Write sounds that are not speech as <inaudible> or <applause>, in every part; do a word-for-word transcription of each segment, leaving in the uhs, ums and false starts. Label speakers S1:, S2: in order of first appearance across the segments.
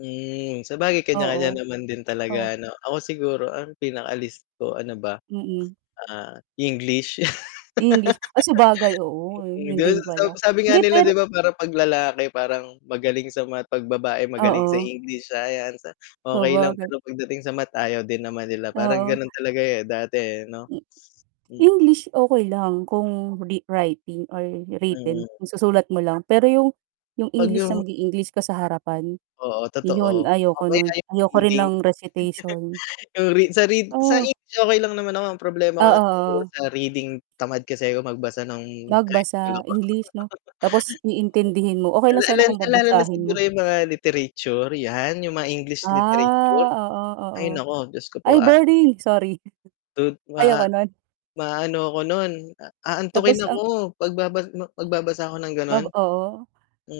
S1: Hmm. Sabagay, kaniya-kaniya
S2: Oo.
S1: naman din
S2: O?
S1: talaga, ano. Ako siguro, ang pinaka-least ko, ano ba,
S2: Mm.
S1: ah, English.
S2: English. Ah, sabagay,
S1: <laughs>
S2: oo,
S1: Mm,
S2: 'yon
S1: 'di ba,
S2: din
S1: sa
S2: pala.
S1: sabi nga
S2: Hindi,
S1: nila,
S2: pero
S1: 'di ba, parang 'pag lalaki parang magaling sa math, 'pag babae magaling sa
S2: Oo.
S1: English, Science, a okay lang.
S2: Sabagay.
S1: Pero pagdating sa math, ayaw din naman nila. Parang
S2: Oo.
S1: gano'n talaga, eh, dati, eh, 'no? Mm.
S2: English, okey lang. Kung re writing or
S1: Mm.
S2: written, 'yong susulat mo lang. Pero 'yong 'yong
S1: 'Pag
S2: English na
S1: 'yong
S2: mag-e-English ka sa harapan,
S1: Oo,
S2: 'yon
S1: totoo. O,
S2: ayoko no'n.
S1: kaya 'yong
S2: Ayoko rin
S1: reading,
S2: ng recitation.
S1: <chuckles> 'yong read sa read sa
S2: Oh.
S1: English, okay lang naman ako. Ang problema ko
S2: Oo,
S1: lang siguro
S2: oo.
S1: sa reading, tamad kasi ako magbasa no'ng high school
S2: Magbasa.
S1: ako. <laughs>
S2: English, 'no? Tapos, iintindihin mo,
S1: Oo.
S2: okay
S1: Ah,
S2: lang
S1: la ah, la
S2: sana kung
S1: ah, lalo na
S2: babasahin
S1: siguro
S2: mo.
S1: 'yong mga literature, 'yan. 'Yong mga English literature,
S2: Ah, oo, oo.
S1: ay naku, Diyos ko po.
S2: Ay,
S1: A
S2: boring, sorry. <chuckles>
S1: tud ma
S2: Ayoko no'n.
S1: maano ako no'n, a
S2: Tapos
S1: aantukin
S2: ang
S1: ako, pagbabas ma magbabasa ako ng gano'n.
S2: Nab oo.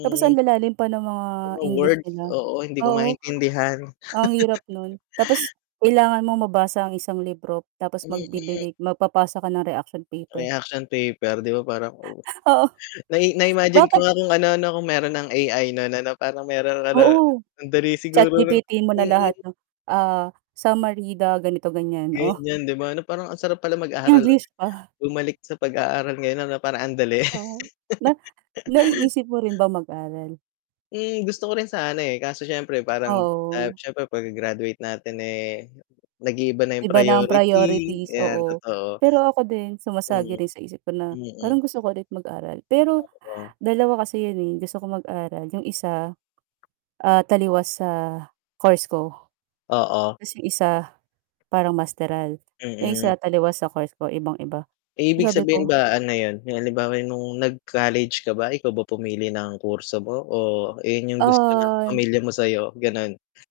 S2: Tapos ang lalalim pa ng mga
S1: Mga
S2: English
S1: words,
S2: nila.
S1: oo. Hindi ko
S2: Oo,
S1: maintindihan.
S2: ang hirap no'n.
S1: <chuckles>
S2: Tapos, kailangan mong mabasa ang isang libro
S1: Ang
S2: tapos
S1: liit-liit.
S2: magbibigay magpapasa ka ng reaction paper.
S1: Reaction paper. 'Di ba, parang, o
S2: <chuckles> Oo.
S1: Nai na-imagine ko
S2: Bater
S1: nga kung ano, 'no, kung mayroon ng A-I, no'n ano, parang mayroon ka ng
S2: Oo.
S1: and dali siguro ng
S2: ChatGPT-hin mo na lahat,
S1: mm.
S2: 'no. Ah, summary the, ganito-ganiyan, oh.
S1: Ganiyan, 'di ba, ano, parang ang sarap pala mag-aaral
S2: English
S1: ulit.
S2: pa.
S1: Bumalik sa pag-aaral ngayon ano, parang ang dali.
S2: Uh-huh. Na
S1: <chuckles>
S2: naiisip mo rin ba mag-aral?
S1: Hmm. Gusto ko rin sana, eh. Kaso, siyempre parang ah,
S2: Oo.
S1: siyempre 'pagka-graduate natin, eh, nag-iiba na 'yong
S2: Iba na ang
S1: priority.
S2: priorities,
S1: 'Yan,
S2: oo.
S1: totoo.
S2: Pero ako din,
S1: Mm.
S2: sumasagi rin sa isip ko na, parang
S1: Mm.
S2: gusto ko ulit mag-aral. Pero,
S1: Totoo.
S2: dalawa kasi 'yon, eh, gusto ko mag-aral, 'yong isa, ah, taliwas sa course ko,
S1: Oo.
S2: tas 'yong isa, parang masteral. 'Yong
S1: Mm.
S2: isa, taliwas sa course ko, ibang-iba.
S1: Ibig
S2: Sabi
S1: sabihin
S2: ko
S1: ba, ano 'yon? 'Yong halimbawa 'yong no'ng nag-college ka ba, ikaw ba pumili ng kurso mo, o 'yon 'yong gusto ng
S2: Ah
S1: pamilya mo sa'yo, ganon?